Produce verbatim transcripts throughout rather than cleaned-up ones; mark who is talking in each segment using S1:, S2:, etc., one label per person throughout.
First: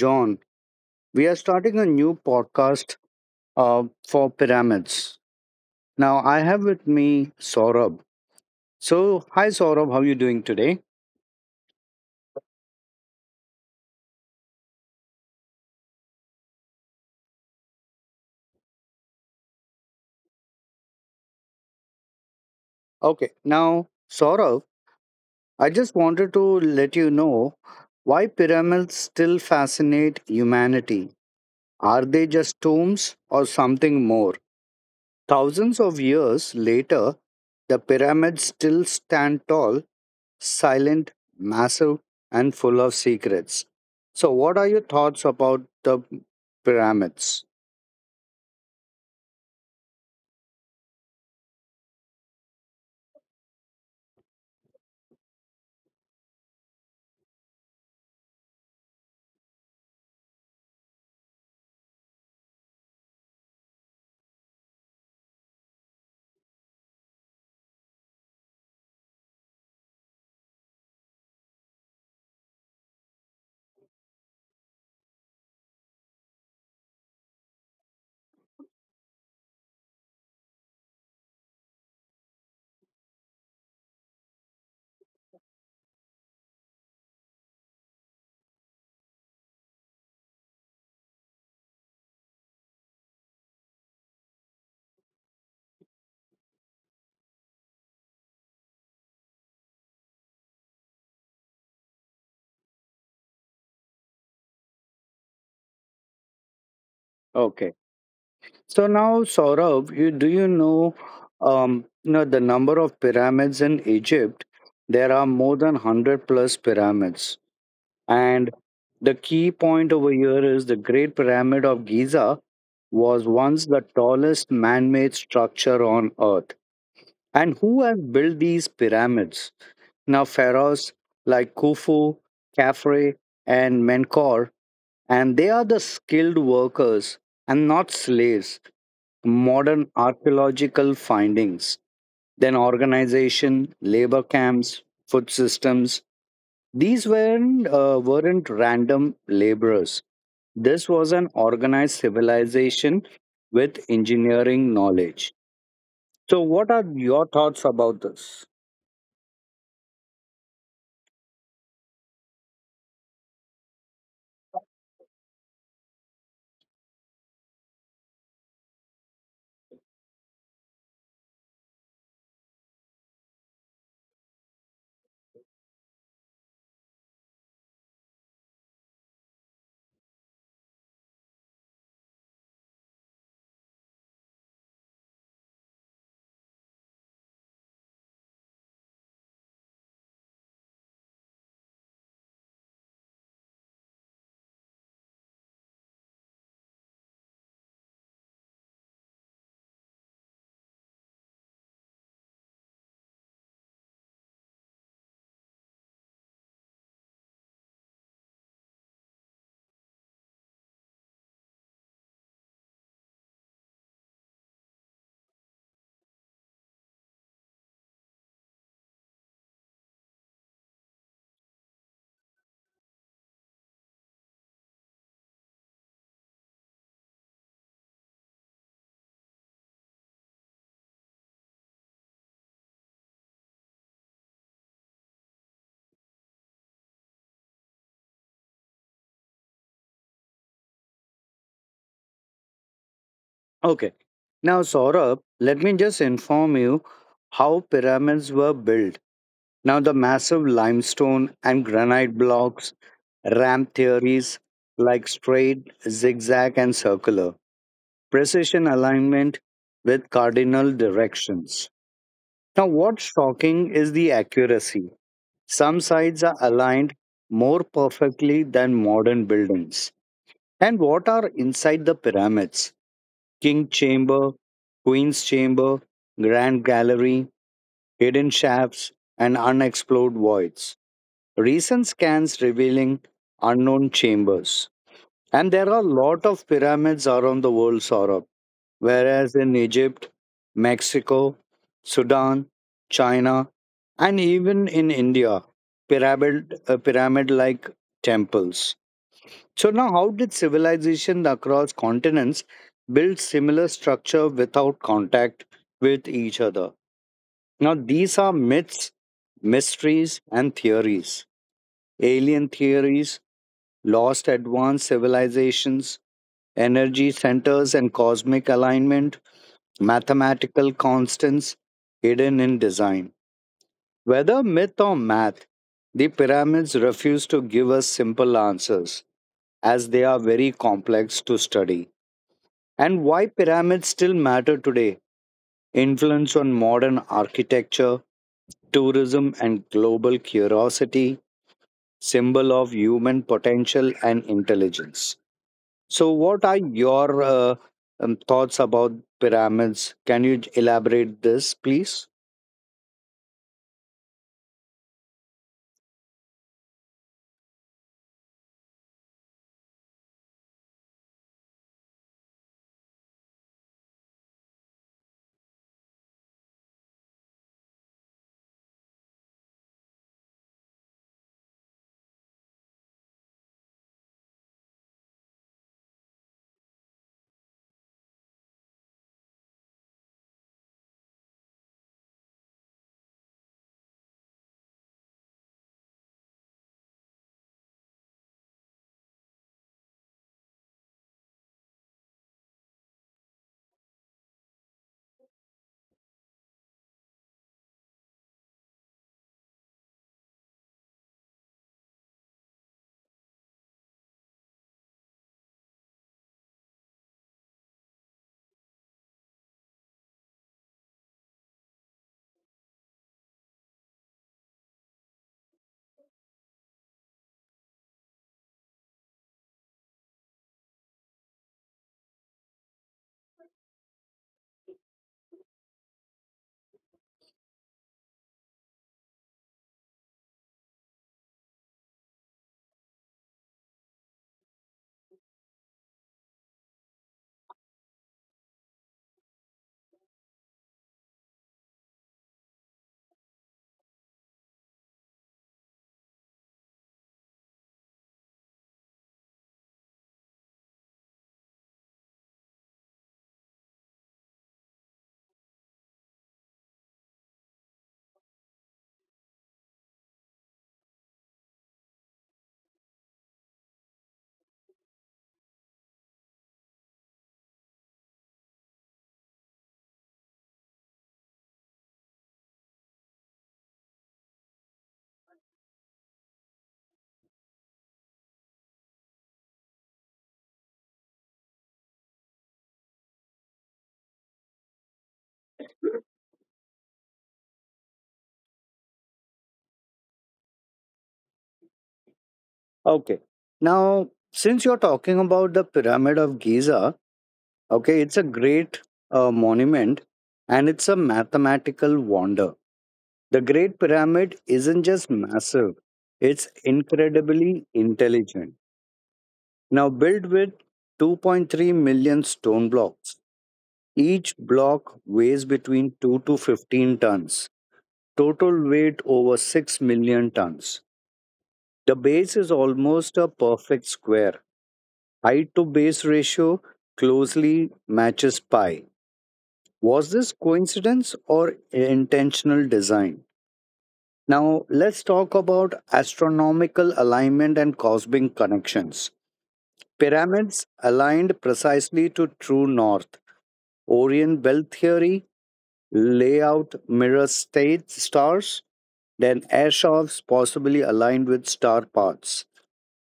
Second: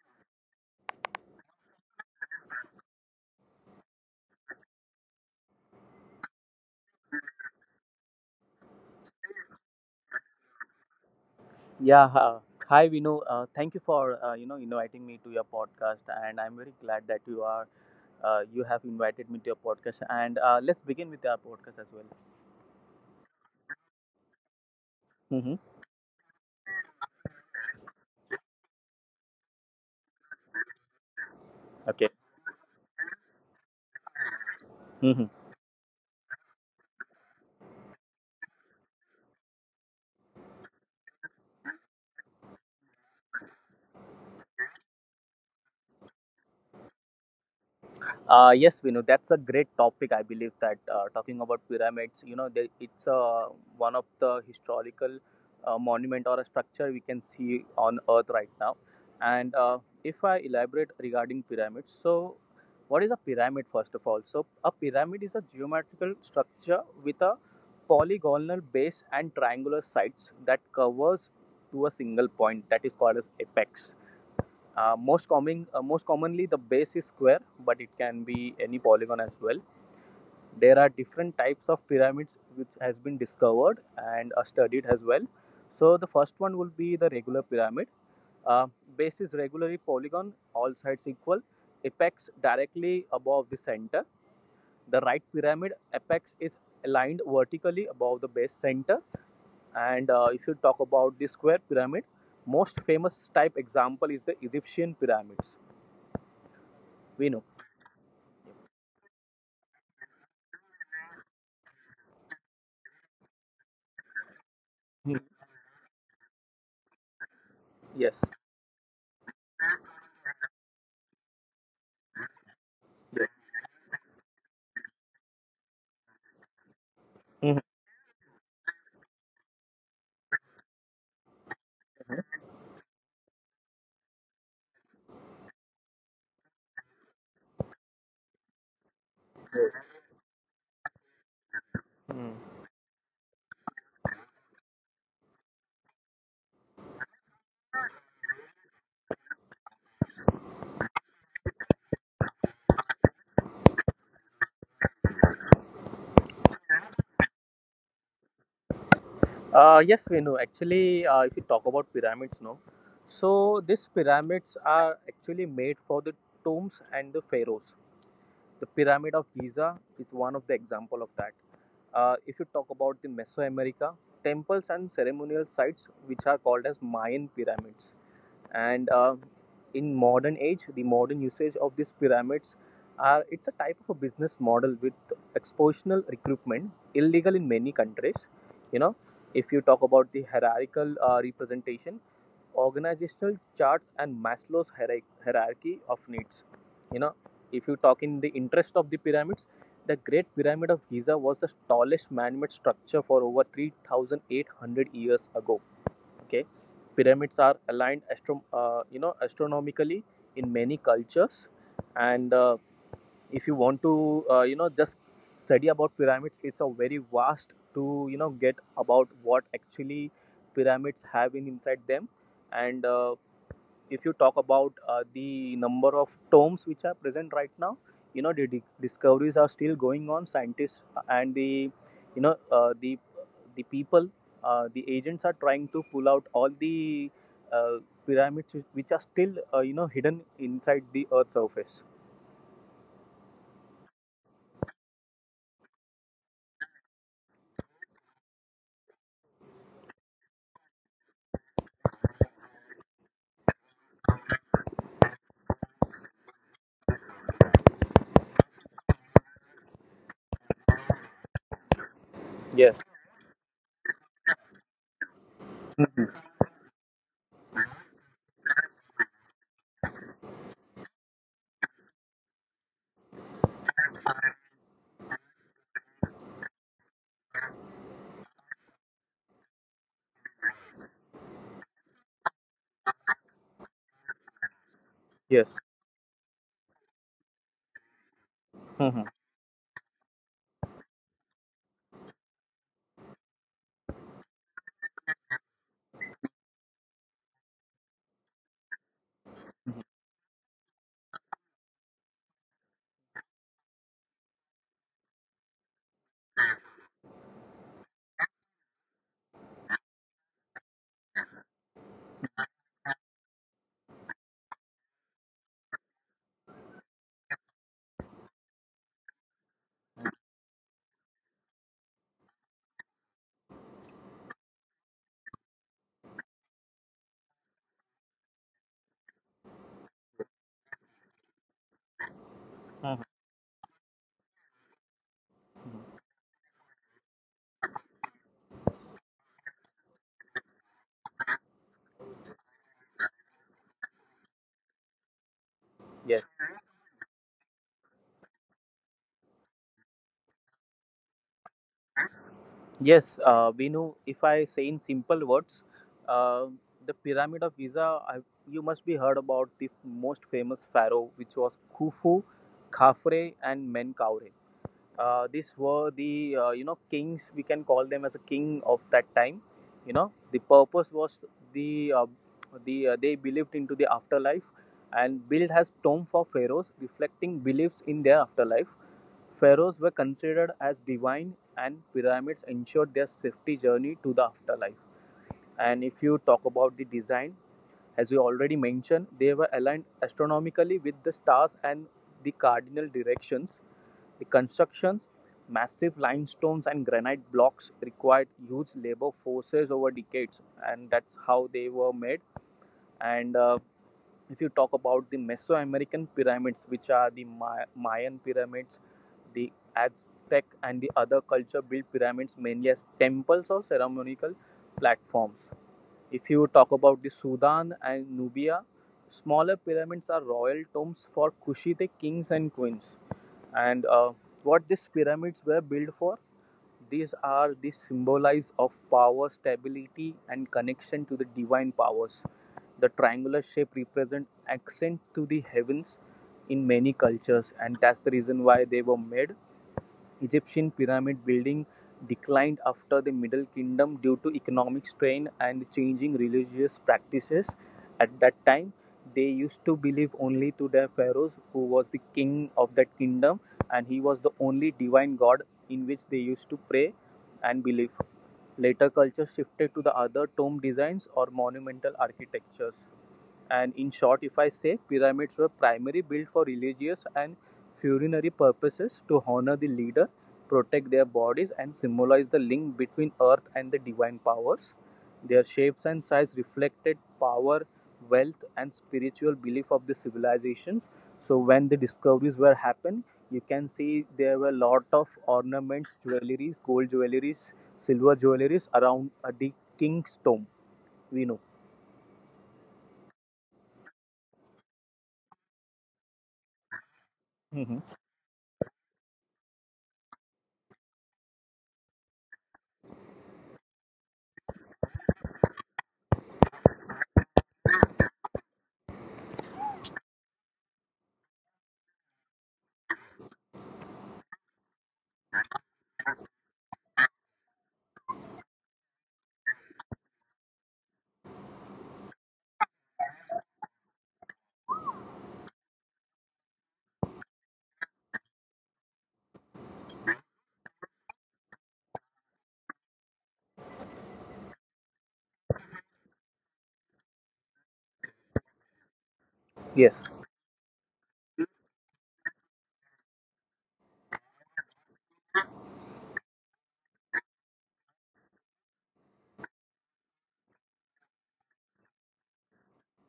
S1: John. We are starting a new podcast uh, for pyramids. Now, I have with me Saurabh. So, hi, Saurabh. How are you doing today?
S2: Yeah, uh, hi Vinu. Uh, thank you for uh, you know inviting me to your podcast, and I'm very glad that you are uh, you have invited me to your podcast. And uh, let's begin with our podcast as well.
S1: Okay. Now, Saurabh,
S2: Mm-hmm.
S1: I just wanted to let you know why pyramids still fascinate humanity. Are
S2: Okay.
S1: they just tombs or something more?
S2: Mhm.
S1: Thousands of years later, the pyramids still stand tall, silent, massive, and full of secrets. So, what are your thoughts about the pyramids?
S2: Uh, yes, Vinu, that's a great topic. I believe that uh, talking about pyramids, you know, they, it's uh, one of the historical uh, monument or a structure we can see on Earth right now. And uh, if I elaborate regarding pyramids, so what is a pyramid first of all? So a pyramid is a geometrical structure with a polygonal base and triangular sides that covers to a single point that is called as apex. Uh, most common, uh, most commonly, the base is square, but it can be any polygon as well. There are different types of pyramids which has been discovered and uh, studied as well. So the first one will be the regular pyramid. Uh, Base is regularly polygon, all sides equal. Apex directly above the center. The right pyramid apex is aligned vertically above the base center. And uh, if you talk about the square pyramid, most famous type example is the Egyptian pyramids. We know.
S1: Okay. So now, Saurabh, you do you know, um, you know the number of pyramids in Egypt? There
S2: Hmm.
S1: are more than hundred plus pyramids,
S2: Yes.
S1: and the key point over here is the Great Pyramid of Giza was once the tallest man-made structure on Earth. And
S2: Mhm.
S1: who has built these pyramids? Now pharaohs like Khufu, Khafre, and Menkaure, and they are the skilled workers and not slaves.
S2: Great.
S1: Modern archaeological findings,
S2: Hmm.
S1: then organization, labor camps, food systems. These weren't, uh, weren't random laborers. This was an organized civilization with engineering knowledge. So, what are your thoughts about this?
S2: Uh, yes, we know. Actually, uh, if you talk about pyramids, no. So these pyramids are actually made for the tombs and the pharaohs. The Pyramid of Giza is one of the example of that. Uh, if you talk about the Mesoamerica, temples and ceremonial sites which are called as Mayan pyramids. And uh, in modern age, the modern usage of these pyramids are it's a type of a business model with expositional recruitment illegal in many countries, you know if you talk about the hierarchical uh, representation, organizational charts, and Maslow's hierarch- hierarchy of needs. you know if you talk in the interest of the pyramids, the Great Pyramid of Giza was the tallest man-made structure for over three thousand eight hundred years ago. Okay. Pyramids are aligned astro- uh, you know astronomically in many cultures. And uh, if you want to uh, you know just study about pyramids, it's a very vast to you know get about what actually pyramids have in inside them. And uh, if you talk about uh, the number of tomes which are present right now, you know the discoveries are still going on. Scientists and the you know uh, the the people, uh, the agents, are trying to pull out all the uh, pyramids which are still uh, you know hidden inside the earth's surface.
S1: Okay. Now, Saurabh, let me just inform you how pyramids were built. Now, the massive limestone and granite blocks, ramp theories like straight, zigzag, and circular, precision alignment with cardinal directions. Now,
S2: Yes.
S1: what's shocking is the accuracy. Some sides are aligned more perfectly than modern buildings. And what are inside the pyramids? King Chamber, Queen's Chamber, Grand Gallery, hidden shafts, and unexplored voids. Recent scans revealing unknown chambers. And there are
S2: Yes.
S1: a lot of pyramids around the world, Saurabh.
S2: Hmm.
S1: Whereas in Egypt, Mexico, Sudan, China, and even in India, pyramid, uh, pyramid-like temples. So now how did civilization across continents build similar structure without contact with each other? Now these are myths, mysteries and theories. Alien theories, lost advanced civilizations, energy centers and cosmic alignment, mathematical constants hidden in design. Whether myth or math, the pyramids refuse to give us simple answers as they are very complex to study. And why
S2: Hmm.
S1: pyramids still matter today, influence on modern architecture, tourism, and global curiosity, symbol of human potential and intelligence. So, what
S2: Yes.
S1: are your uh, um, thoughts about pyramids? Can you elaborate this, please?
S2: Yes, uh, Vinu, if I say in simple words, uh, the Pyramid of Giza, I, you must be heard about the most famous pharaoh, which was Khufu, Khafre, and Menkaure. Uh, these were the uh, you know kings. We can call them as a king of that time. You know, the purpose was the uh, the uh, they believed into the afterlife and built as tomb for pharaohs, reflecting beliefs in their afterlife. Pharaohs were considered as divine, and pyramids ensured their safety journey to the afterlife. And if you talk about the design, as we already mentioned, they were aligned astronomically with the stars and the cardinal directions. The constructions, massive limestones and granite blocks, required huge labor forces over decades, and that's how they were made. And uh, if you talk about the Mesoamerican pyramids, which are the Ma- Mayan pyramids, the Aztec, and the other culture built pyramids mainly as temples or ceremonial platforms. If you talk about the Sudan and Nubia, smaller pyramids are royal tombs for Kushite kings and queens. And uh, what these pyramids were built for? These are the symbolize of power, stability, and connection to the divine powers. The triangular shape represents ascent to the heavens in many cultures, and that's the reason why they were made. Egyptian pyramid building declined after the Middle Kingdom due to economic strain and changing religious practices. At that time, they used to believe only to their pharaohs, who was the king of that kingdom, and he was the only divine god in which they used to pray and believe. Later, culture shifted to the other tomb designs or monumental architectures. And in short, if I say, pyramids were primarily built for religious and funerary purposes to honor the leader, protect their bodies, and symbolize the link between earth and the divine powers. Their shapes and size reflected power, wealth, and spiritual belief of the civilizations. So when the discoveries were happened, you can see there were a lot of ornaments, jewelries, gold jewelries, silver jewelries around a de- king's tomb. We know.
S1: Okay. Now, since you're talking about the Pyramid of Giza,
S2: Hmm.
S1: okay, it's a great uh, monument and it's a mathematical wonder. The Great Pyramid isn't just massive, it's incredibly intelligent. Now, built with 2.3 million stone blocks, each block weighs between two to fifteen tons, total weight over 6 million tons. The base is almost a perfect square. Height to base ratio closely matches pi. Was this coincidence or intentional design? Now, let's talk about astronomical alignment and cosmic connections.
S2: Yes.
S1: Pyramids aligned precisely to true north. Orion belt theory, layout mirror state stars, then airshops possibly aligned with star paths.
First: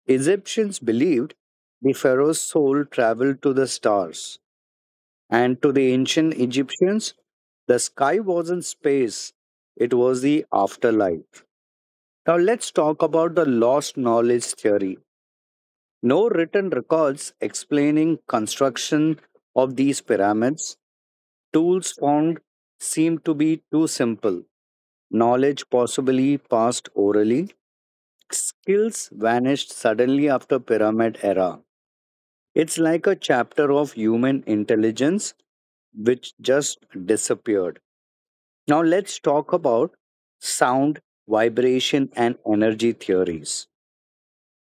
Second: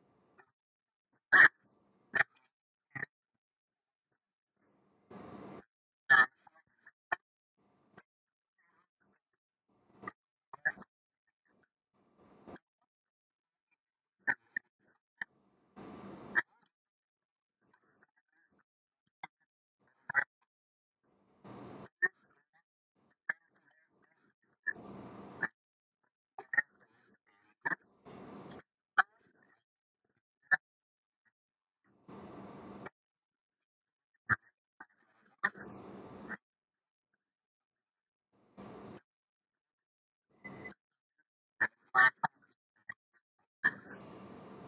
S1: Egyptians believed the pharaoh's soul traveled to the stars. And to the ancient Egyptians, the sky wasn't space, it was the afterlife. Now let's talk about the lost knowledge theory. No written records explaining construction of these pyramids. Tools found seem to be too simple. Knowledge possibly passed orally. Skills vanished suddenly after pyramid era. It's like a chapter of human intelligence which just disappeared. Now let's talk about sound, vibration and energy theories.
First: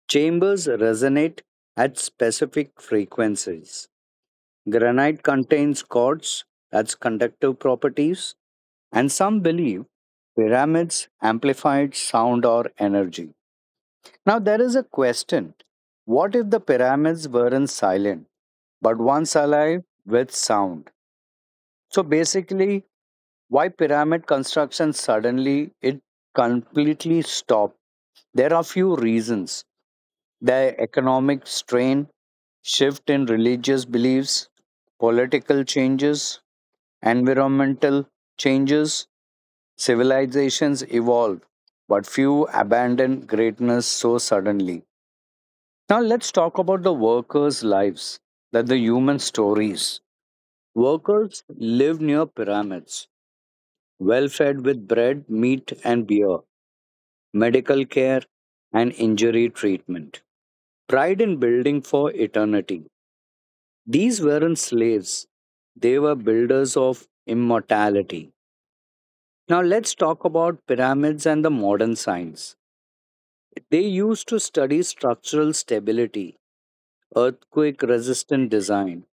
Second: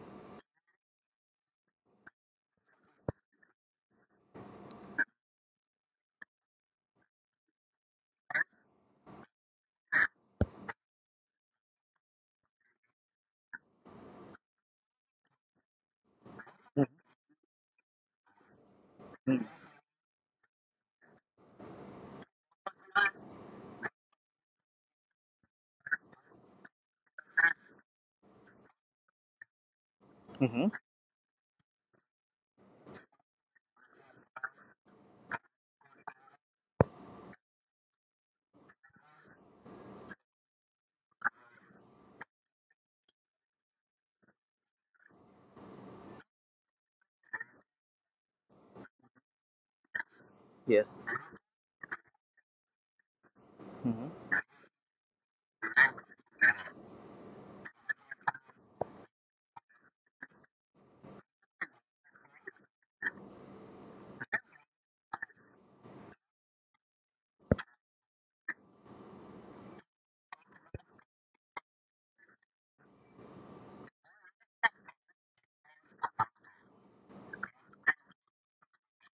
S1: Chambers resonate at specific frequencies. Granite contains quartz, that's conductive properties, and some believe pyramids amplified sound or energy. Now, there is a question: what if the pyramids weren't silent, but once alive with sound? So, basically, why pyramid construction suddenly it completely stopped? There are few reasons.
S2: Hmm.
S1: The economic strain, shift in religious beliefs, political changes, environmental changes, civilizations evolve, but few abandon greatness so suddenly. Now let's talk about the workers' lives, that the human stories.
S2: Yes.
S1: Workers live near pyramids, well
S2: Mhm.
S1: fed with bread, meat, and beer, medical care, and injury treatment. Pride in building for eternity. These weren't slaves, they were builders of immortality. Now, let's talk about pyramids and the modern science. They used to study structural stability, earthquake resistant design,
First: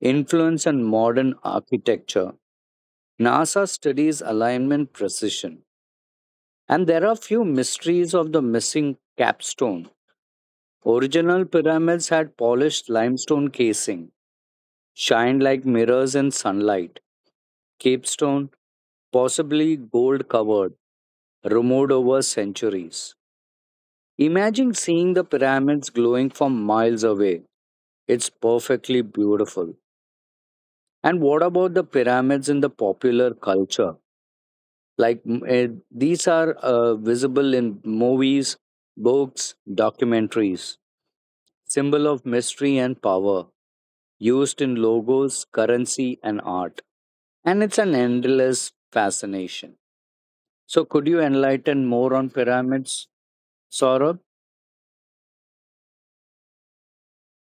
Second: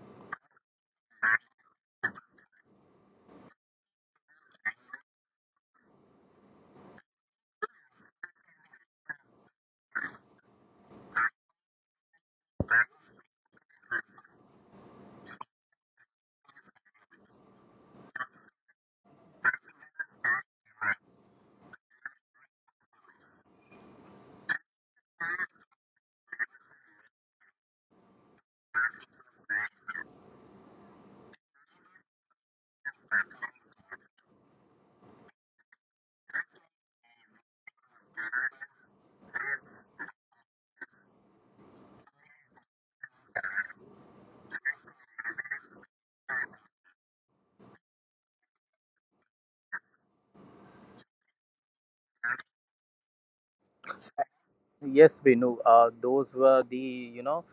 S1: influence, and modern architecture. NASA studies alignment precision. And there are few mysteries of the missing capstone. Original pyramids had polished limestone casing, shined like mirrors in sunlight. Capstone, possibly gold covered, removed over centuries. Imagine seeing the pyramids glowing from miles away. It's perfectly beautiful. And what about the pyramids in the popular culture? Like mm, eh, these are uh, visible in movies, books, documentaries, symbol of mystery and power, used in logos, currency, and art. And it's an endless fascination. So, could you enlighten more on pyramids, Saurabh?
S2: Yes, Venu, uh, those were the, you know,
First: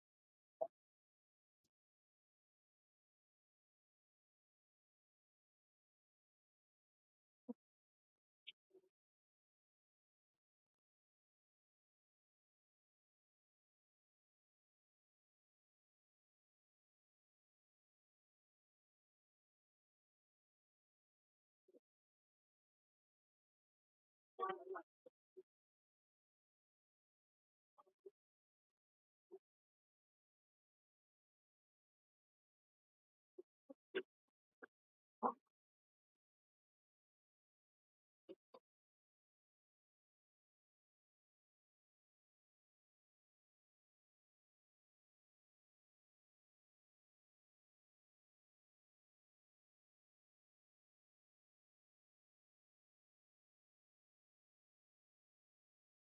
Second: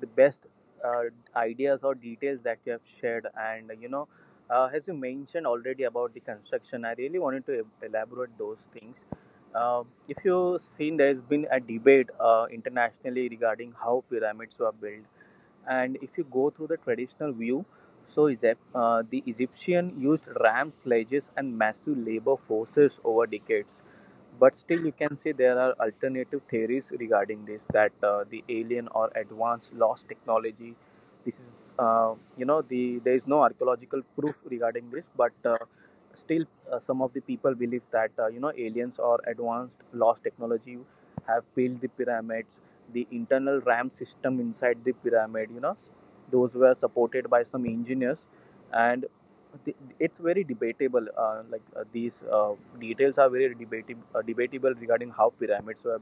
S2: the best uh, ideas or details that you have shared. And you know uh, as you mentioned already about the construction, I really wanted to e-, elaborate those things. Uh, if you've seen, there's been a debate uh, internationally regarding how pyramids were built. And if you go through the traditional view, so Egypt, uh, the Egyptian used ram sledges and massive labor forces over decades. But still, you can say there are alternative theories regarding this, that uh, the alien or advanced lost technology. This is, uh, you know, the there is no archaeological proof regarding this, but uh, still, uh, some of the people believe that uh, you know aliens or advanced lost technology have built the pyramids. The internal ramp system inside the pyramid, you know those were supported by some engineers. And th- it's very debatable. Uh, like uh, these uh, details are very debatable uh, debatable regarding how pyramids were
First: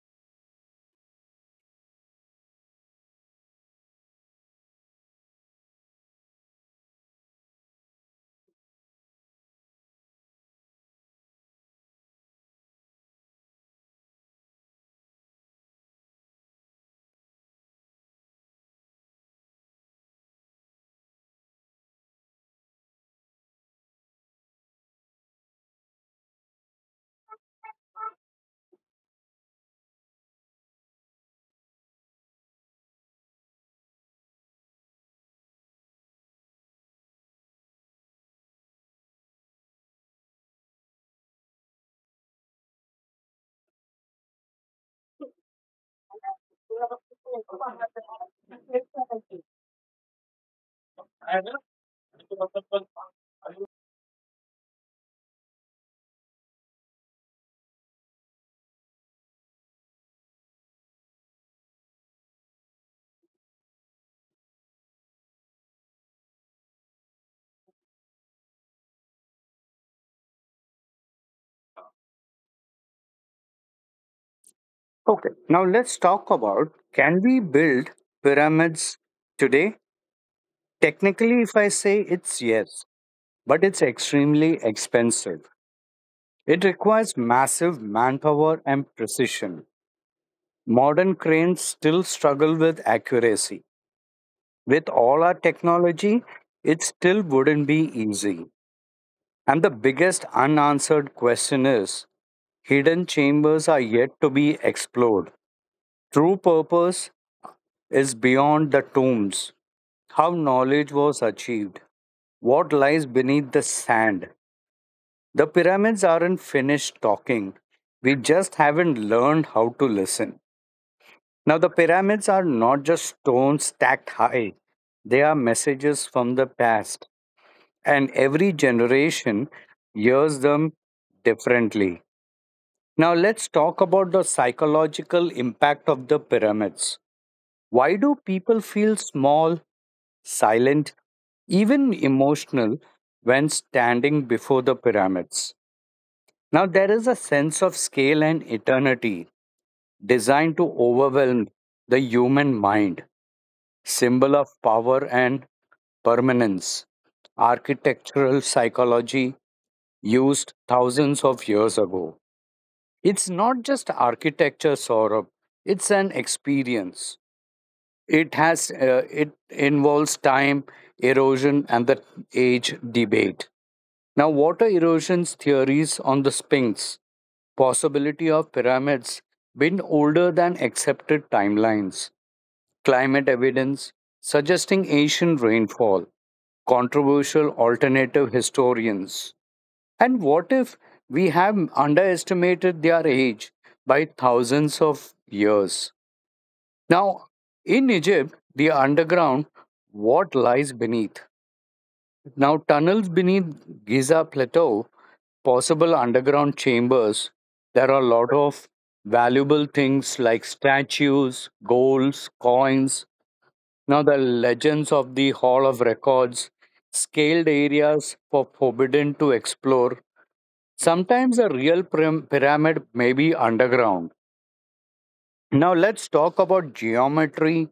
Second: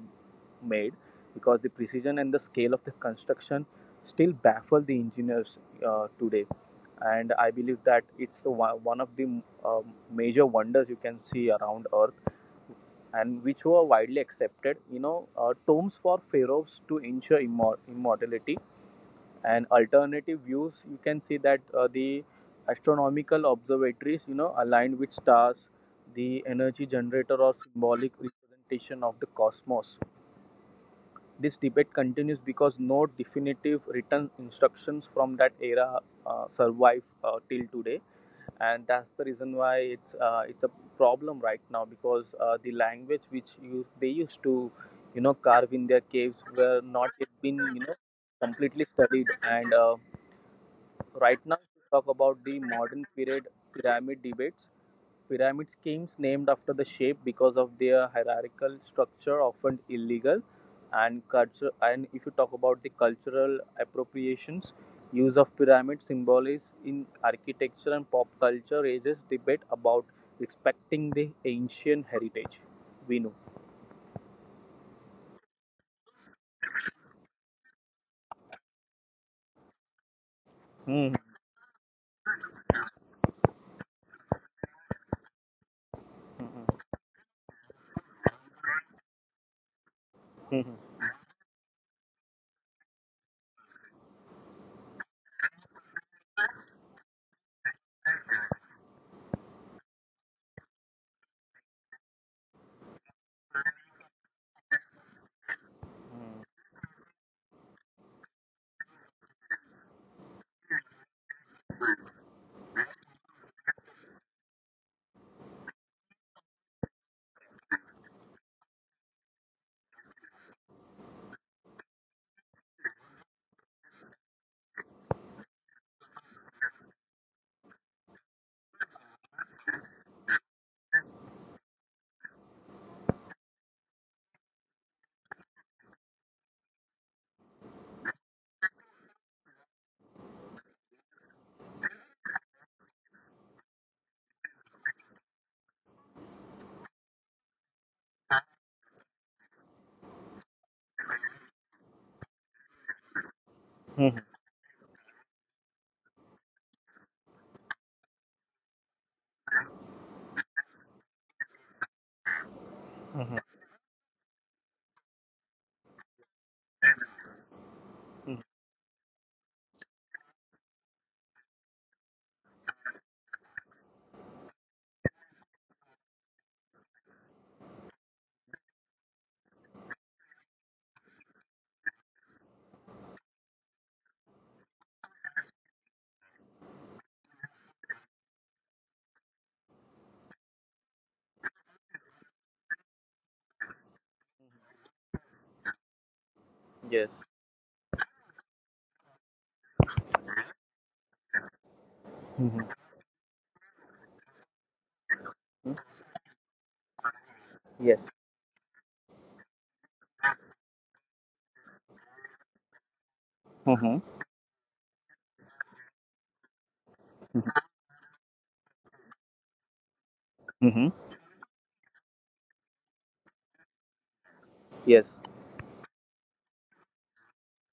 S2: made, because the precision and the scale of the construction still baffle the engineers uh, today. And I believe that it's the one, one of the um, major wonders you can see around earth, and which were widely accepted. You know, uh, tombs for pharaohs to ensure immor- immortality, and alternative views. You can see that uh, the astronomical observatories, you know, aligned with stars, the energy generator or symbolic representation of the cosmos. This debate continues because no definitive written instructions from that era uh, survive uh, till today, and that's the reason why it's uh, it's a problem right now, because uh, the language which you, they used to you know carve in their caves were not yet been you know completely studied. And uh, right now, if you talk about the modern period, pyramid debates, pyramid schemes named after the shape because of their hierarchical structure, often illegal. And culture. And if you talk about the cultural appropriations, use of pyramid symbols in architecture and pop culture raises debate about respecting the ancient heritage. We know.
S1: Okay, now let's talk about, can we build pyramids today?
S2: Mhm.
S1: Technically, if I say it's yes, but it's extremely expensive. It requires massive manpower and precision.
S2: Mhm.
S1: Modern cranes still struggle with accuracy. With all our technology, it still wouldn't be easy. And the biggest unanswered question is hidden chambers are yet to be explored. True purpose is beyond the tombs, how knowledge was achieved, what lies beneath the sand. The pyramids aren't finished talking, we just haven't learned how to listen. Now, the pyramids are not just stones stacked high, they are messages from the past, and every generation hears them differently. Now, let's talk about the psychological impact of the pyramids. Why do people feel small, silent, even emotional when standing before the pyramids. Now, there is a sense of scale and eternity designed to overwhelm the human mind,
S2: Mhm.
S1: symbol of power and permanence, architectural psychology used thousands of years ago. It's
S2: Mhm.
S1: not just architecture, Saurabh, it's an experience. It
S2: Mhm.
S1: has uh, it involves time, erosion, and the age debate. Now, water erosion's theories on the Sphinx, possibility of pyramids, been older than accepted timelines. Climate evidence suggesting ancient rainfall, controversial alternative historians. And what if we have underestimated their age by thousands of years?
S2: Yes.
S1: Now, in Egypt, the underground, what lies beneath? Now,
S2: Mhm.
S1: tunnels beneath Giza Plateau, possible underground chambers, there are a
S2: Yes.
S1: lot of valuable things like statues, golds, coins.
S2: Mhm.
S1: Now, the legends of the Hall of Records, scaled areas for forbidden to explore.
S2: Mhm.
S1: Sometimes a real pyram- pyramid may be underground.
S2: Yes.
S1: Now let's talk about geometry,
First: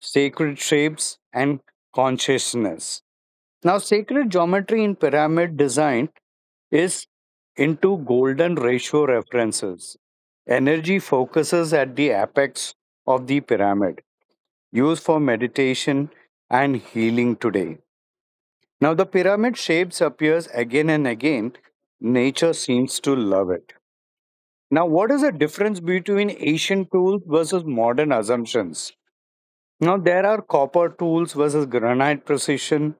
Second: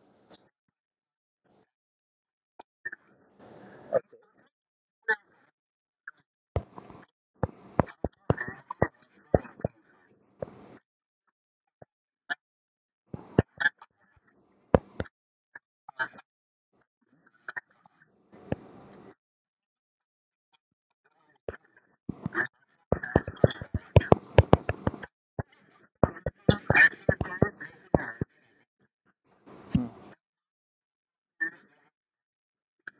S1: sacred shapes, and consciousness. Now, sacred geometry in pyramid design is into golden ratio references. Energy focuses at the apex of the pyramid, used for meditation and healing today. Now, the pyramid shapes appears again and again. Nature seems to love it. Now, what is the difference between ancient tools versus modern assumptions? Now there are copper tools versus granite precision,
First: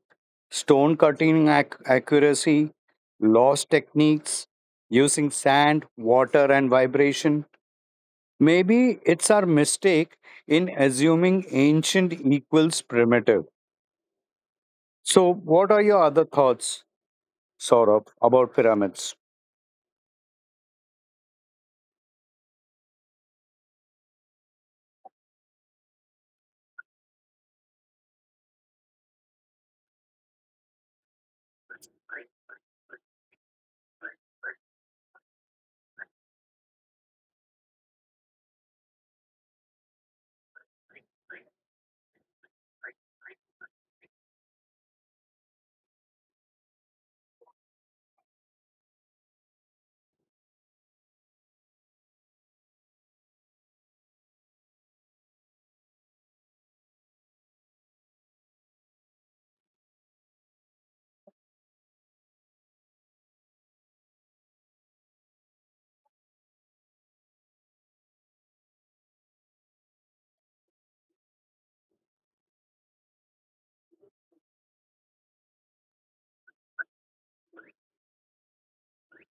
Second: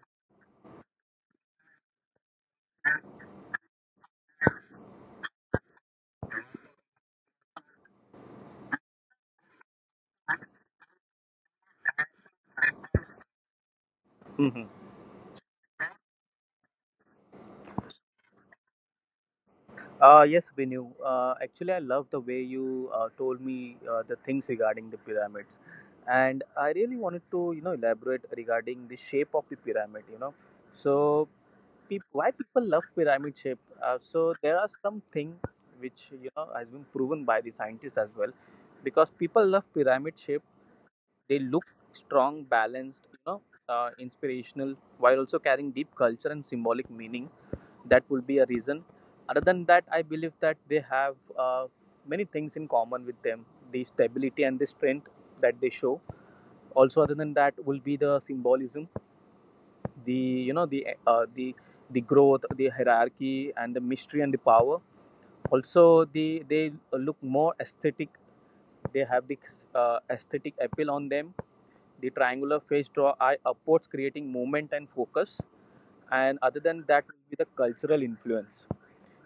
S1: stone cutting ac- accuracy, lost techniques using sand, water and vibration. Maybe it's our mistake in assuming ancient equals primitive.
S2: Mhm.
S1: So what are your other thoughts, Saurabh, about pyramids?
S2: Uh, yes, Vinu. Uh, actually, I love the way you uh, told me uh, the things regarding the pyramids, and I really wanted to, you know, elaborate regarding the shape of the pyramid. You know, so peop why people love pyramid shape? Uh, so there are some thing which you know has been proven by the scientists as well, because people love pyramid shape. They look strong, balanced, you know, uh, inspirational, while also carrying deep culture and symbolic meaning. That will be a reason. Other than that, I believe that they have uh, many things in common with them: the stability and the strength that they show also. Other than that will be the symbolism, the you know the uh, the the growth, the hierarchy, and the mystery, and the power also. The they look more aesthetic. They have the uh, aesthetic appeal on them. The triangular face draw eye upwards, creating movement and focus. And other than that will be the cultural influence.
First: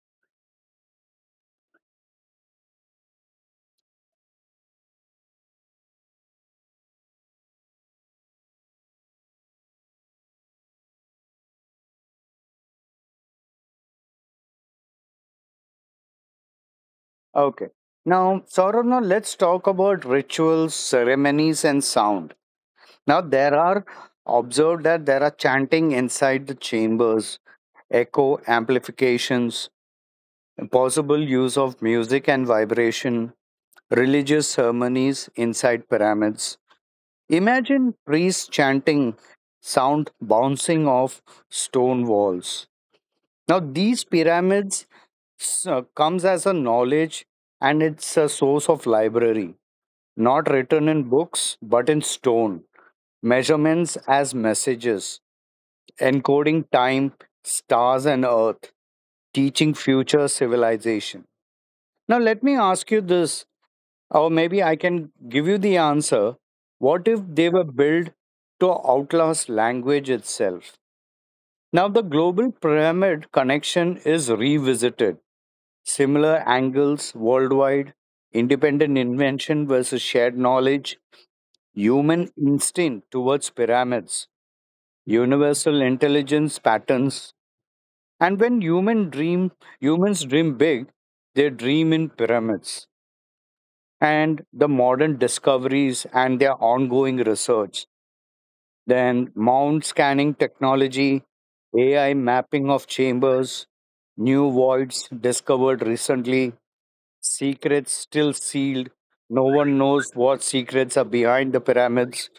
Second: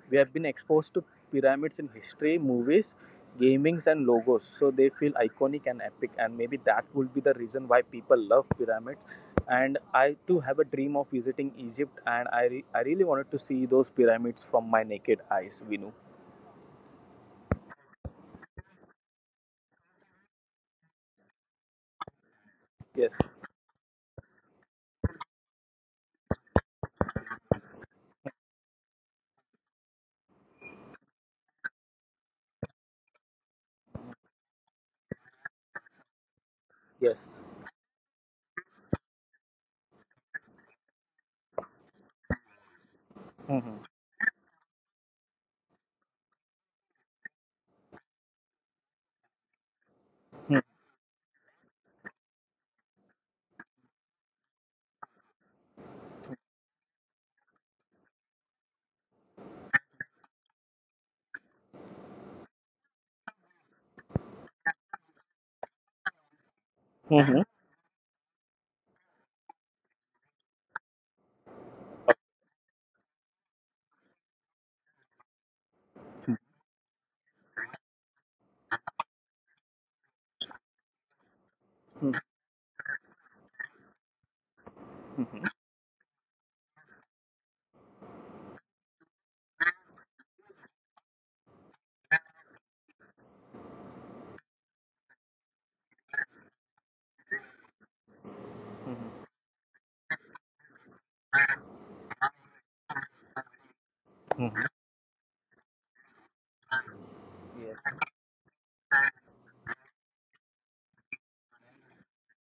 S2: We have been exposed to pyramids in history, movies, gamings, and logos. So they feel iconic and epic, and maybe that would be the reason why people love pyramids. And I too have a dream of visiting Egypt, and I re- I really wanted to see those pyramids from my naked eyes, Vinu.
S1: Okay. Now, Saurabh, now let's talk about rituals, ceremonies, and sound.
S2: Yes.
S1: Now, there are observed that there are chanting inside the chambers, echo amplifications, possible use of music and vibration, religious ceremonies inside pyramids.
S2: Yes.
S1: Imagine priests chanting, sound bouncing off stone walls. Now,
S2: Mhm.
S1: these pyramids uh, comes as a knowledge and it's a source of library, not
S2: Mhm.
S1: written in books but in stone. Measurements as messages, encoding time, stars, and Earth, teaching future civilization. Now, let me ask you this, or maybe I can give you the answer. What if
S2: Mhm.
S1: they were built to outlast language itself? Now, the global pyramid connection is revisited. Similar angles worldwide, independent invention versus shared knowledge, human instinct towards pyramids,
S2: Mhm.
S1: universal intelligence patterns. And when human dream humans dream big, they dream in pyramids. And the modern discoveries and their ongoing research, then mound scanning technology, A I mapping of chambers,
S2: Mhm.
S1: new
S2: Mhm.
S1: voids discovered recently,
S2: Yes.
S1: secrets still sealed. No one knows what secrets are behind the pyramids.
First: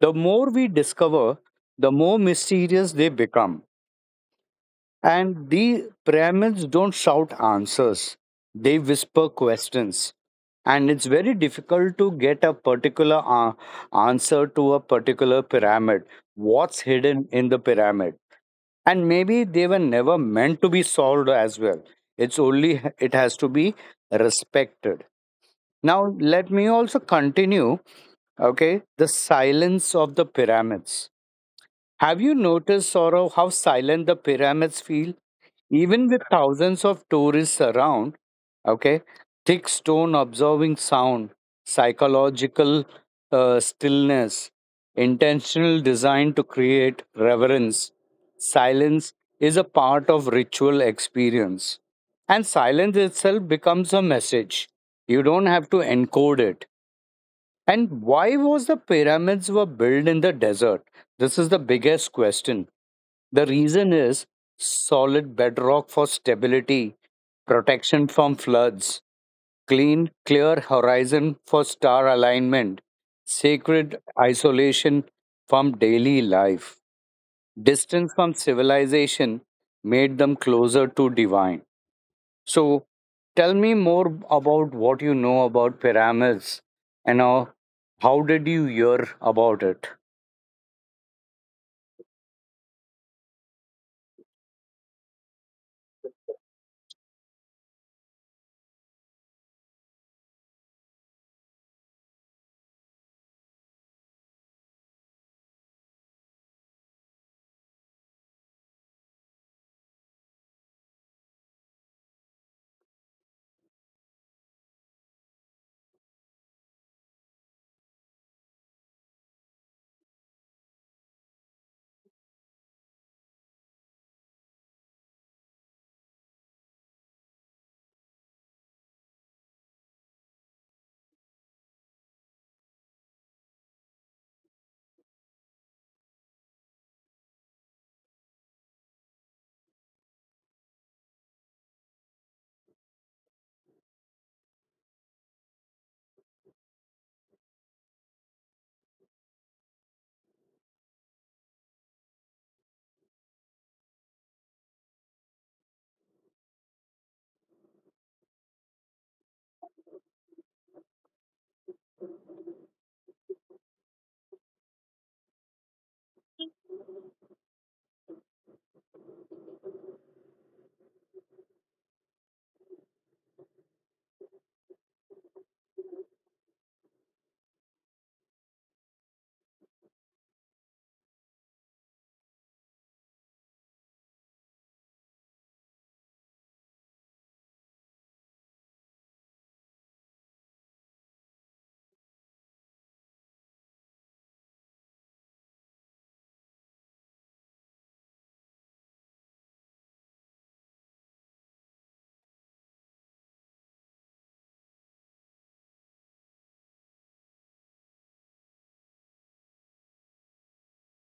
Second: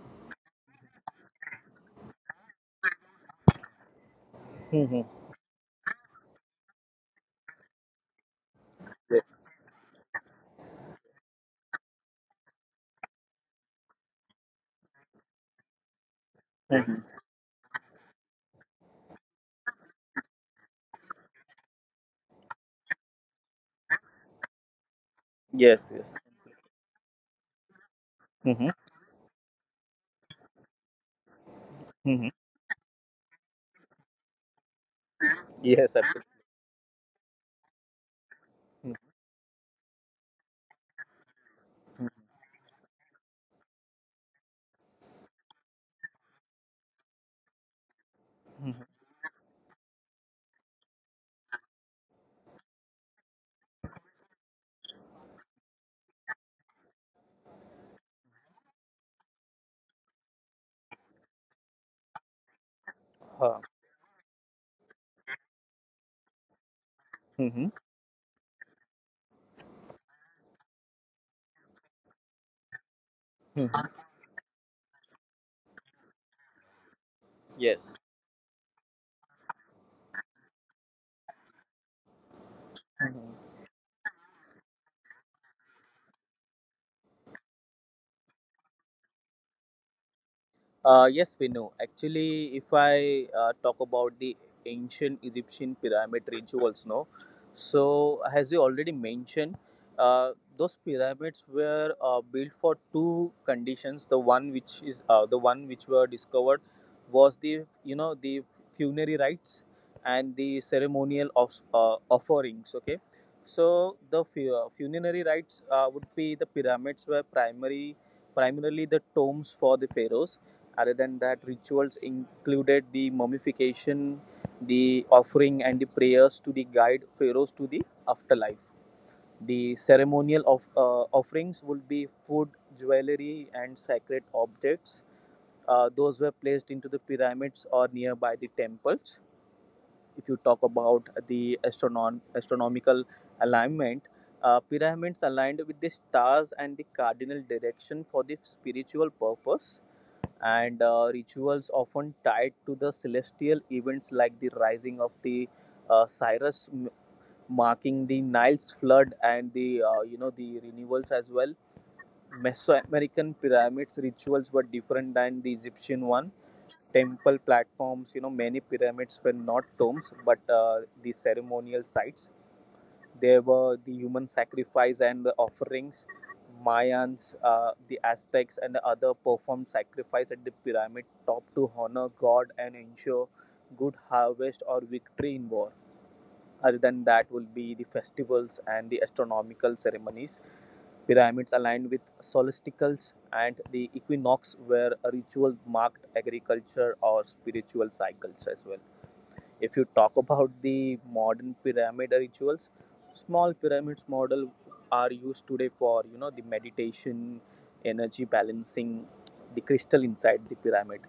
S1: The more we discover, the more mysterious they become.
S2: Mhm.
S1: And the pyramids don't shout answers, they
S2: Yes.
S1: whisper questions. And it's very difficult to get a particular uh, answer to a particular pyramid. What's
S2: Mhm.
S1: hidden in the pyramid? And maybe they were never meant to be solved as well. It's only it has to be respected.
S2: Yes.
S1: Now,
S2: Yes.
S1: let me also continue,
S2: Mhm.
S1: okay, the silence of the pyramids. Have
S2: Mhm.
S1: you noticed, Saurav, how silent the pyramids feel?
S2: Yes.
S1: Even with
S2: Absolutely.
S1: thousands of tourists around,
S2: Mhm.
S1: okay, thick stone absorbing sound,
S2: Mhm.
S1: psychological uh, stillness, intentional design to create reverence.
S2: Mhm.
S1: Silence is a part of ritual experience. And silence itself becomes a message. You don't have to encode it. And why was the pyramids were built in the desert? This is the biggest question. The
S2: Huh.
S1: reason is solid bedrock for stability,
S2: Mhm.
S1: protection from floods, clean, clear horizon for star alignment,
S2: Mhm.
S1: sacred isolation from daily life.
S2: Yes.
S1: Distance from civilization made them closer to divine. So
S2: Mm-hmm.
S1: tell me more about what you know about pyramids and uh, how did you hear about it?
S2: Uh, yes, we know. Actually, if I uh, talk about the ancient Egyptian pyramid rituals, no. So, as you already mentioned, uh, those pyramids were uh, built for two conditions. The one which is uh, the one which were discovered was the you know the funerary rites and the ceremonial of uh, offerings. Okay, so the fu- uh, funerary rites uh, would be the pyramids were primary primarily the tombs for the pharaohs. Other than that, rituals included the mummification, the offering, and the prayers to the guide pharaohs to the afterlife. The ceremonial of uh, offerings would be food, jewelry, and sacred objects. Uh, those were placed into the pyramids or nearby the temples. If you talk about the astronom- astronomical alignment, uh, pyramids aligned with the stars and the cardinal direction for the spiritual purpose, and uh, rituals often tied to the celestial events like the rising of the uh, Cyrus, m- marking the Nile's flood and the uh, you know the renewals as well. Mesoamerican pyramids rituals were different than the Egyptian one. Temple platforms, you know, many pyramids were not tombs but uh, the ceremonial sites. There were the human sacrifice and the offerings. Mayans, uh, the Aztecs and other performed sacrifice at the pyramid top to honor God and ensure good harvest or victory in war. Other than that, will be the festivals and the astronomical ceremonies. Pyramids aligned with solsticles and the equinox were a ritual marked agriculture or spiritual cycles as well. If you talk about the modern pyramid rituals, small pyramids model are used today for, you know, the meditation, energy balancing, the crystal inside the pyramid,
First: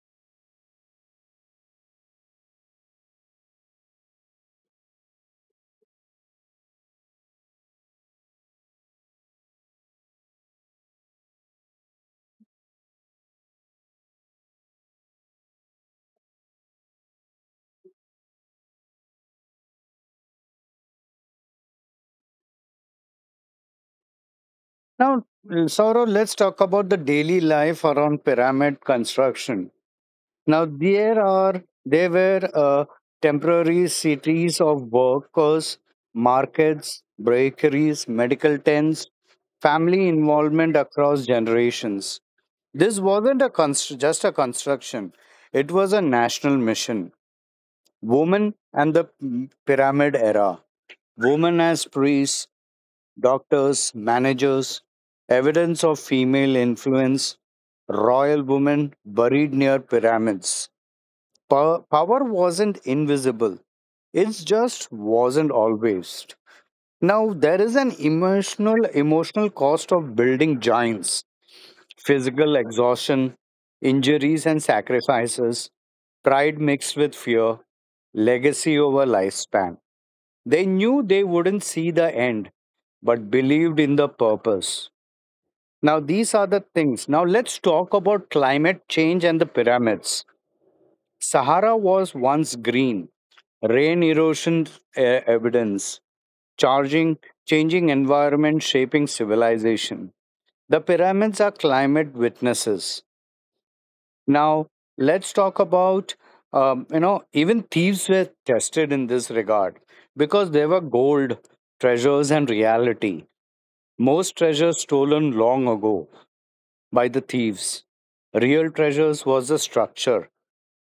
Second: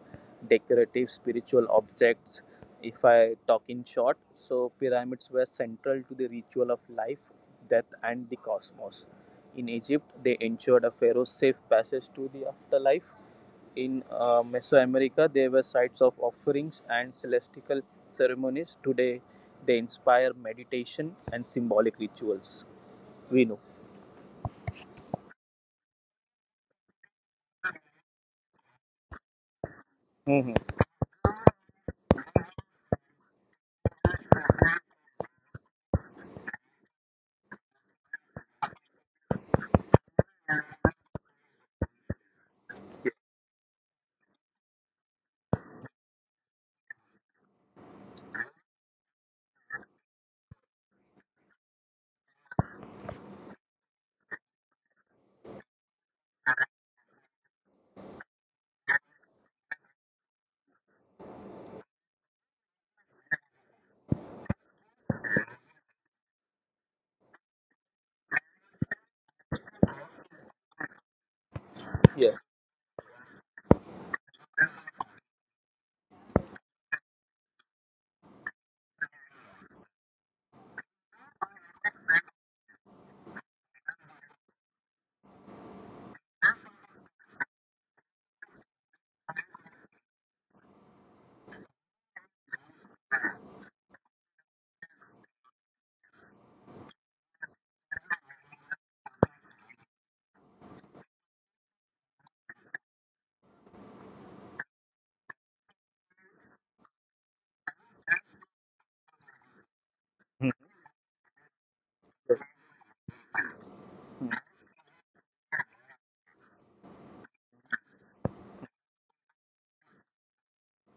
S2: decorative spiritual objects. If I talk in short, so pyramids were central to the ritual of life, death, and the cosmos. In Egypt, they ensured a pharaoh's safe passage to the afterlife. In uh, Mesoamerica, they were sites of offerings and celestial ceremonies. Today, they inspire meditation and symbolic rituals. We know.
S1: Now, Saurav, let's talk about the daily life around pyramid construction.
S2: Hmm.
S1: Now, there are there were uh, temporary cities of workers, markets, bakeries, medical tents, family involvement across generations. This wasn't a const- just a construction; it was a national mission. Women and the Pyramid Era. Women as priests, doctors, managers, evidence of female influence, royal women buried near pyramids. Po- Power wasn't invisible, it just wasn't always. Now, there is an emotional, emotional cost of building giants, physical exhaustion, injuries, and sacrifices, pride mixed with fear, legacy over lifespan. They knew they wouldn't see the end, but believed in the purpose. Now, these are the things. Now, let's talk about climate change and the pyramids. Sahara was once green, rain erosion uh, evidence, charging, changing environment, shaping civilization. The pyramids are climate witnesses. Now, let's talk about, um, you know, even thieves were tested in this regard because they were gold, treasures, and reality. Most treasures stolen long ago by the thieves. Real treasures was the structure.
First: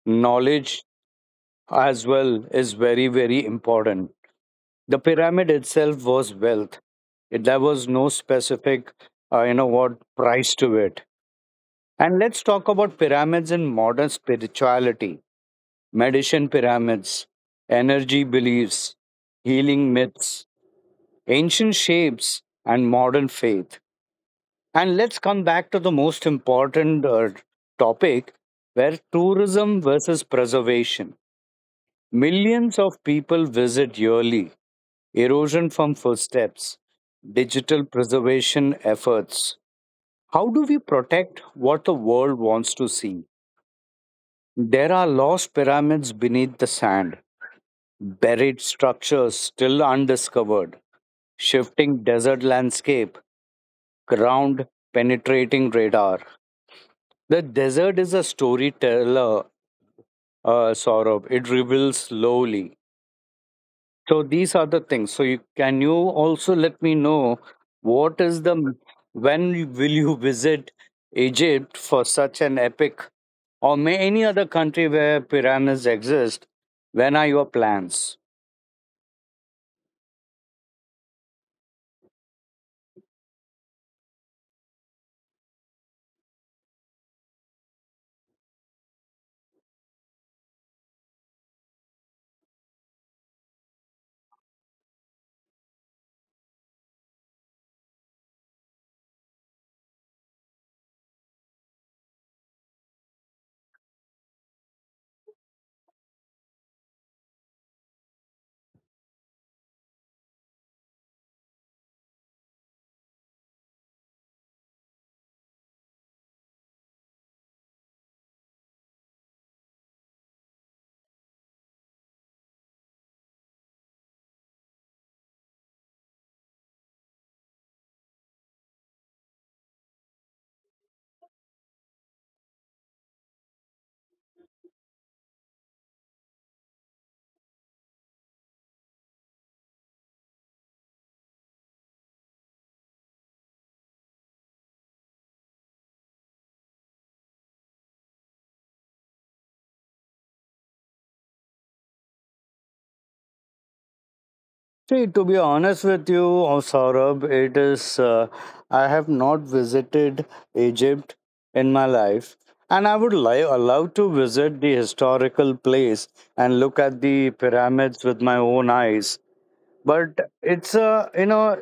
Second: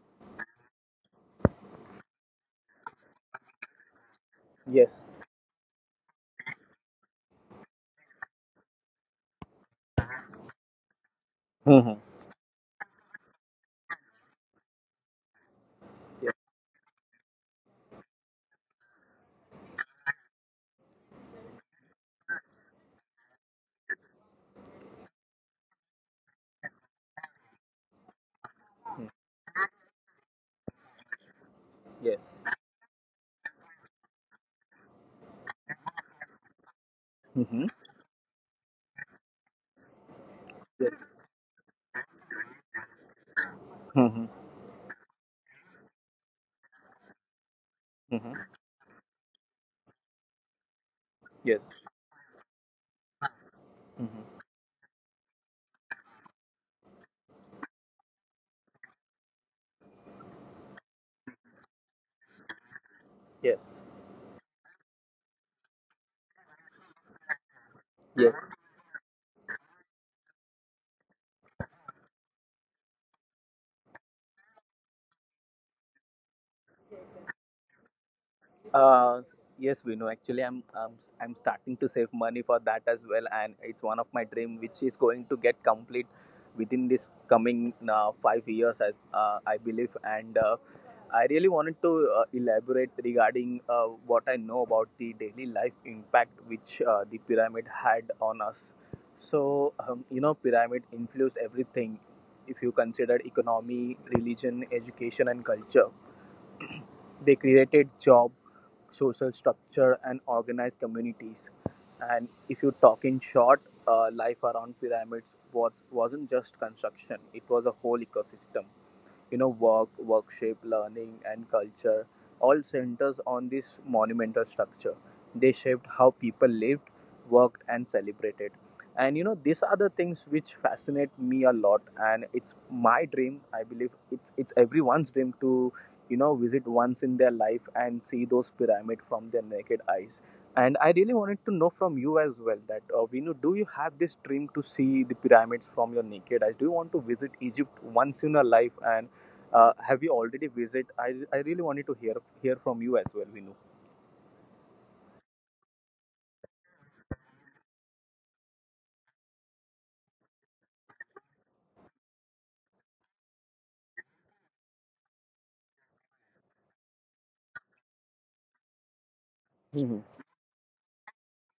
S1: Knowledge as well is very, very important. The
S2: Yes.
S1: pyramid itself was wealth. It- There was no specific, uh, you know what, price to it.
S2: Mhm.
S1: And let's talk about pyramids in modern spirituality, medicine pyramids, energy beliefs, healing myths, ancient shapes, and modern faith. And let's come back to the most important uh, topic where tourism versus preservation.
S2: Yes.
S1: Millions of people visit yearly, erosion from footsteps,
S2: Hmm. Yes. Mhm. Yes.
S1: digital
S2: Hmm.
S1: preservation efforts. How do we
S2: Yes.
S1: protect what the world wants to see?
S2: Hmm. Hmm.
S1: There are lost pyramids beneath the sand, buried structures still undiscovered,
S2: Yes.
S1: shifting desert landscape,
S2: Hmm.
S1: ground penetrating radar. The desert is a storyteller, uh, Saurabh. It reveals slowly.
S2: Yes.
S1: So these are the things. So you, can you also let me know what is
S2: Yes.
S1: the when you- will you visit Egypt for such an epic, or may any other country where pyramids exist? When are your plans?
S2: Uh, yes, we know. Actually, I'm, I'm I'm starting to save money for that as well, and it's one of my dream, which is going to get complete within this coming uh, five years, I uh, I believe. And uh, I really wanted to uh, elaborate regarding uh, what I know about the daily life impact which uh, the pyramid had on us. So um, you know, pyramid influenced everything. If you consider economy, religion, education, and culture, they created job, social structure, and organized communities. And if you talk in short, uh, life around pyramids was wasn't just construction; it was a whole ecosystem. You know, work, workshop, learning and culture all centers on this monumental structure. They shaped how people lived, worked and celebrated. And you know, these are the things which fascinate me a lot, and it's my dream. I believe it's it's everyone's dream to, you know, visit once in their life and see those pyramids from their naked eyes. And I really wanted to know from you as well that, uh, Vinu, do you have this dream to see the pyramids from your naked eyes? Do you want to visit Egypt once in your life, and uh, have you already visited? I, I really wanted to hear hear from you as well, Vinu.
S1: See, to be honest with you, uh, Saurabh, it is. Uh, I have not visited Egypt in my life, and I would li- love to visit the historical place and look at the pyramids with my own eyes,
S2: Hmm.
S1: but it's a, you know,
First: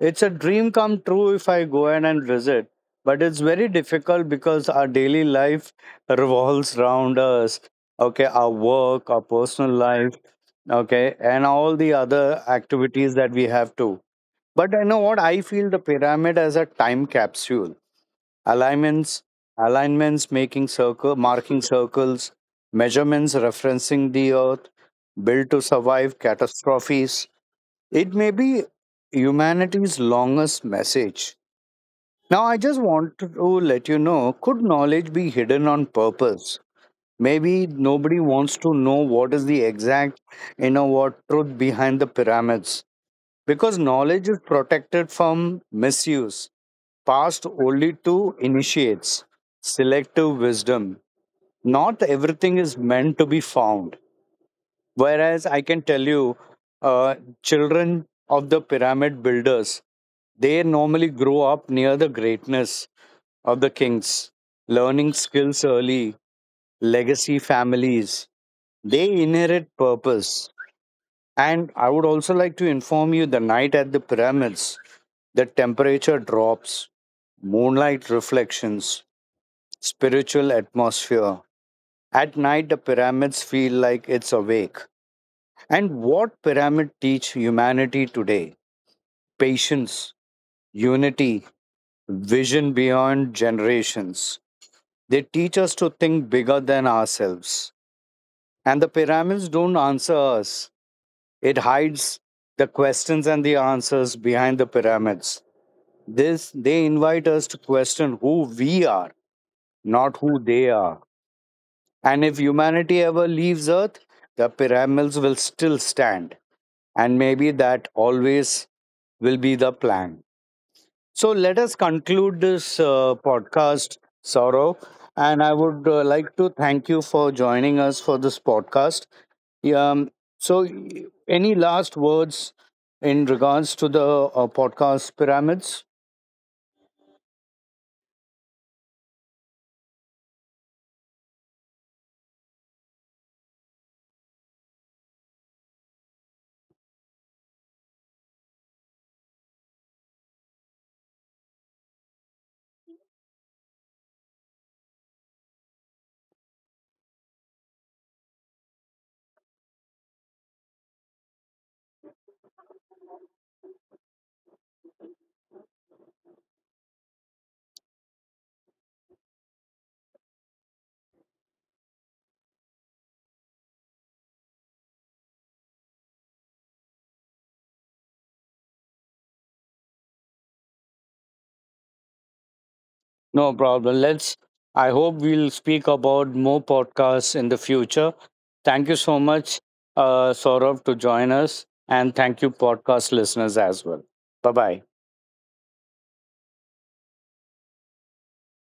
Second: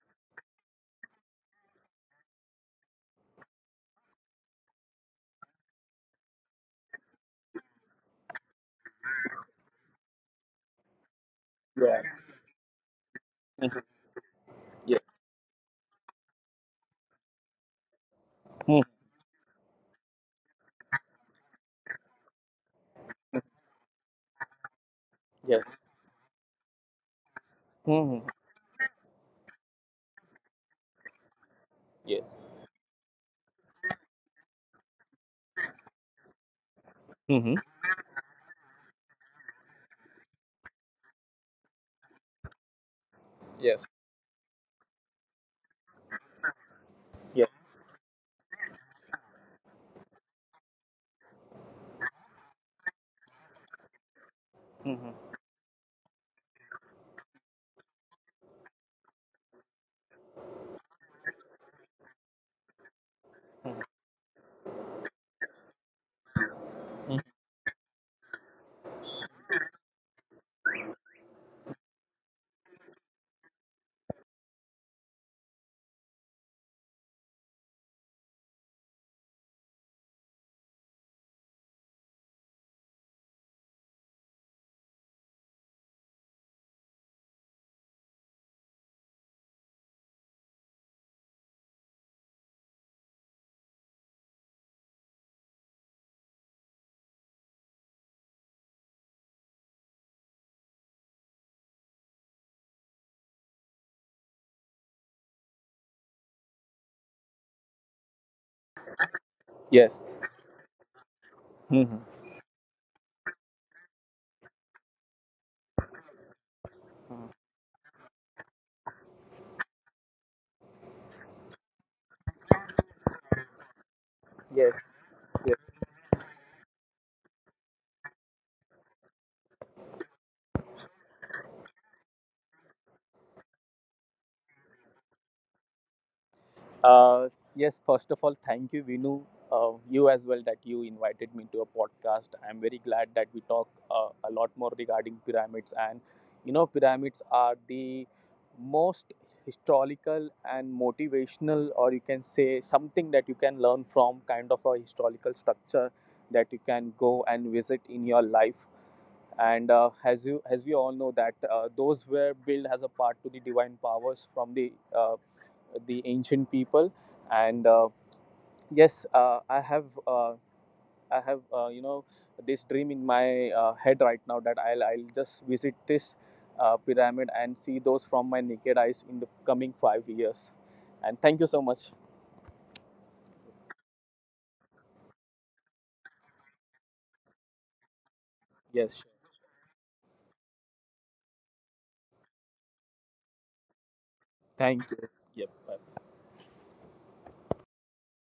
S1: it's a dream come true if I go in and visit. But it's very difficult because our daily life revolves around us. Okay, our work, our personal life, okay, and all the
S2: Yeah.
S1: other activities that we have to. But I know what I feel: the pyramid as a time capsule,
S2: Mhm.
S1: alignments alignments, making circle, marking circles, measurements referencing the earth, built to
S2: Yes.
S1: survive catastrophes. It may
S2: Mhm.
S1: be humanity's longest message. Now,
S2: Yes.
S1: I just want to let you know, could knowledge be hidden on purpose?
S2: Hmm. Yes.
S1: Maybe
S2: Hmm.
S1: nobody wants to know what is the exact, you know, what truth behind the pyramids, because
S2: Yes.
S1: knowledge is protected from misuse, passed
S2: Yes.
S1: only to initiates, selective wisdom. Not everything is meant to be found.
S2: Hmm.
S1: Whereas I can tell you, uh, children of the pyramid builders, they normally grow up near the greatness of the kings, learning skills early, legacy families. They inherit purpose. And I would also like to inform you the night at the pyramids, the temperature drops, moonlight reflections, spiritual atmosphere. At night, the pyramids feel like it's awake. And what pyramid teach humanity today? Patience, unity, vision beyond generations. They teach us to think bigger than ourselves. And the pyramids don't answer us. It hides the questions and the answers behind the pyramids. This they invite us to question who we are, not
S2: Yes.
S1: who they are.
S2: Hmm.
S1: And if humanity ever leaves Earth, the pyramids will still stand, and maybe that always will be the plan. So let us conclude this uh, podcast, Sorrow.
S2: Yes.
S1: And I would uh, like to thank you for joining us for this podcast. Um, so, any last words in regards to the uh, podcast pyramids?
S2: Uh, yes, first of all, thank you, Vinu, uh, you as well, that you invited me to a podcast. I'm very glad that we talk uh, a lot more regarding pyramids. And, you know, pyramids are the most historical and motivational, or you can say something that you can learn from, kind of a historical structure that you can go and visit in your life. And uh, as you as we all know that uh, those were built as a part to the divine powers from the uh, the ancient people. And uh, yes, uh, i have uh, i have, uh, you know, this dream in my uh, head right now that i'll i'll just visit this uh, pyramid and see those from my naked eyes in the coming five years. And thank you so much.
S1: No problem. Let's. I hope we'll speak about more podcasts in the future. Thank you so
S2: Yes, sure.
S1: much, uh, Saurav, to join us. And thank you, podcast listeners, as well. Bye bye.
S2: Thank you. Yep. Bye.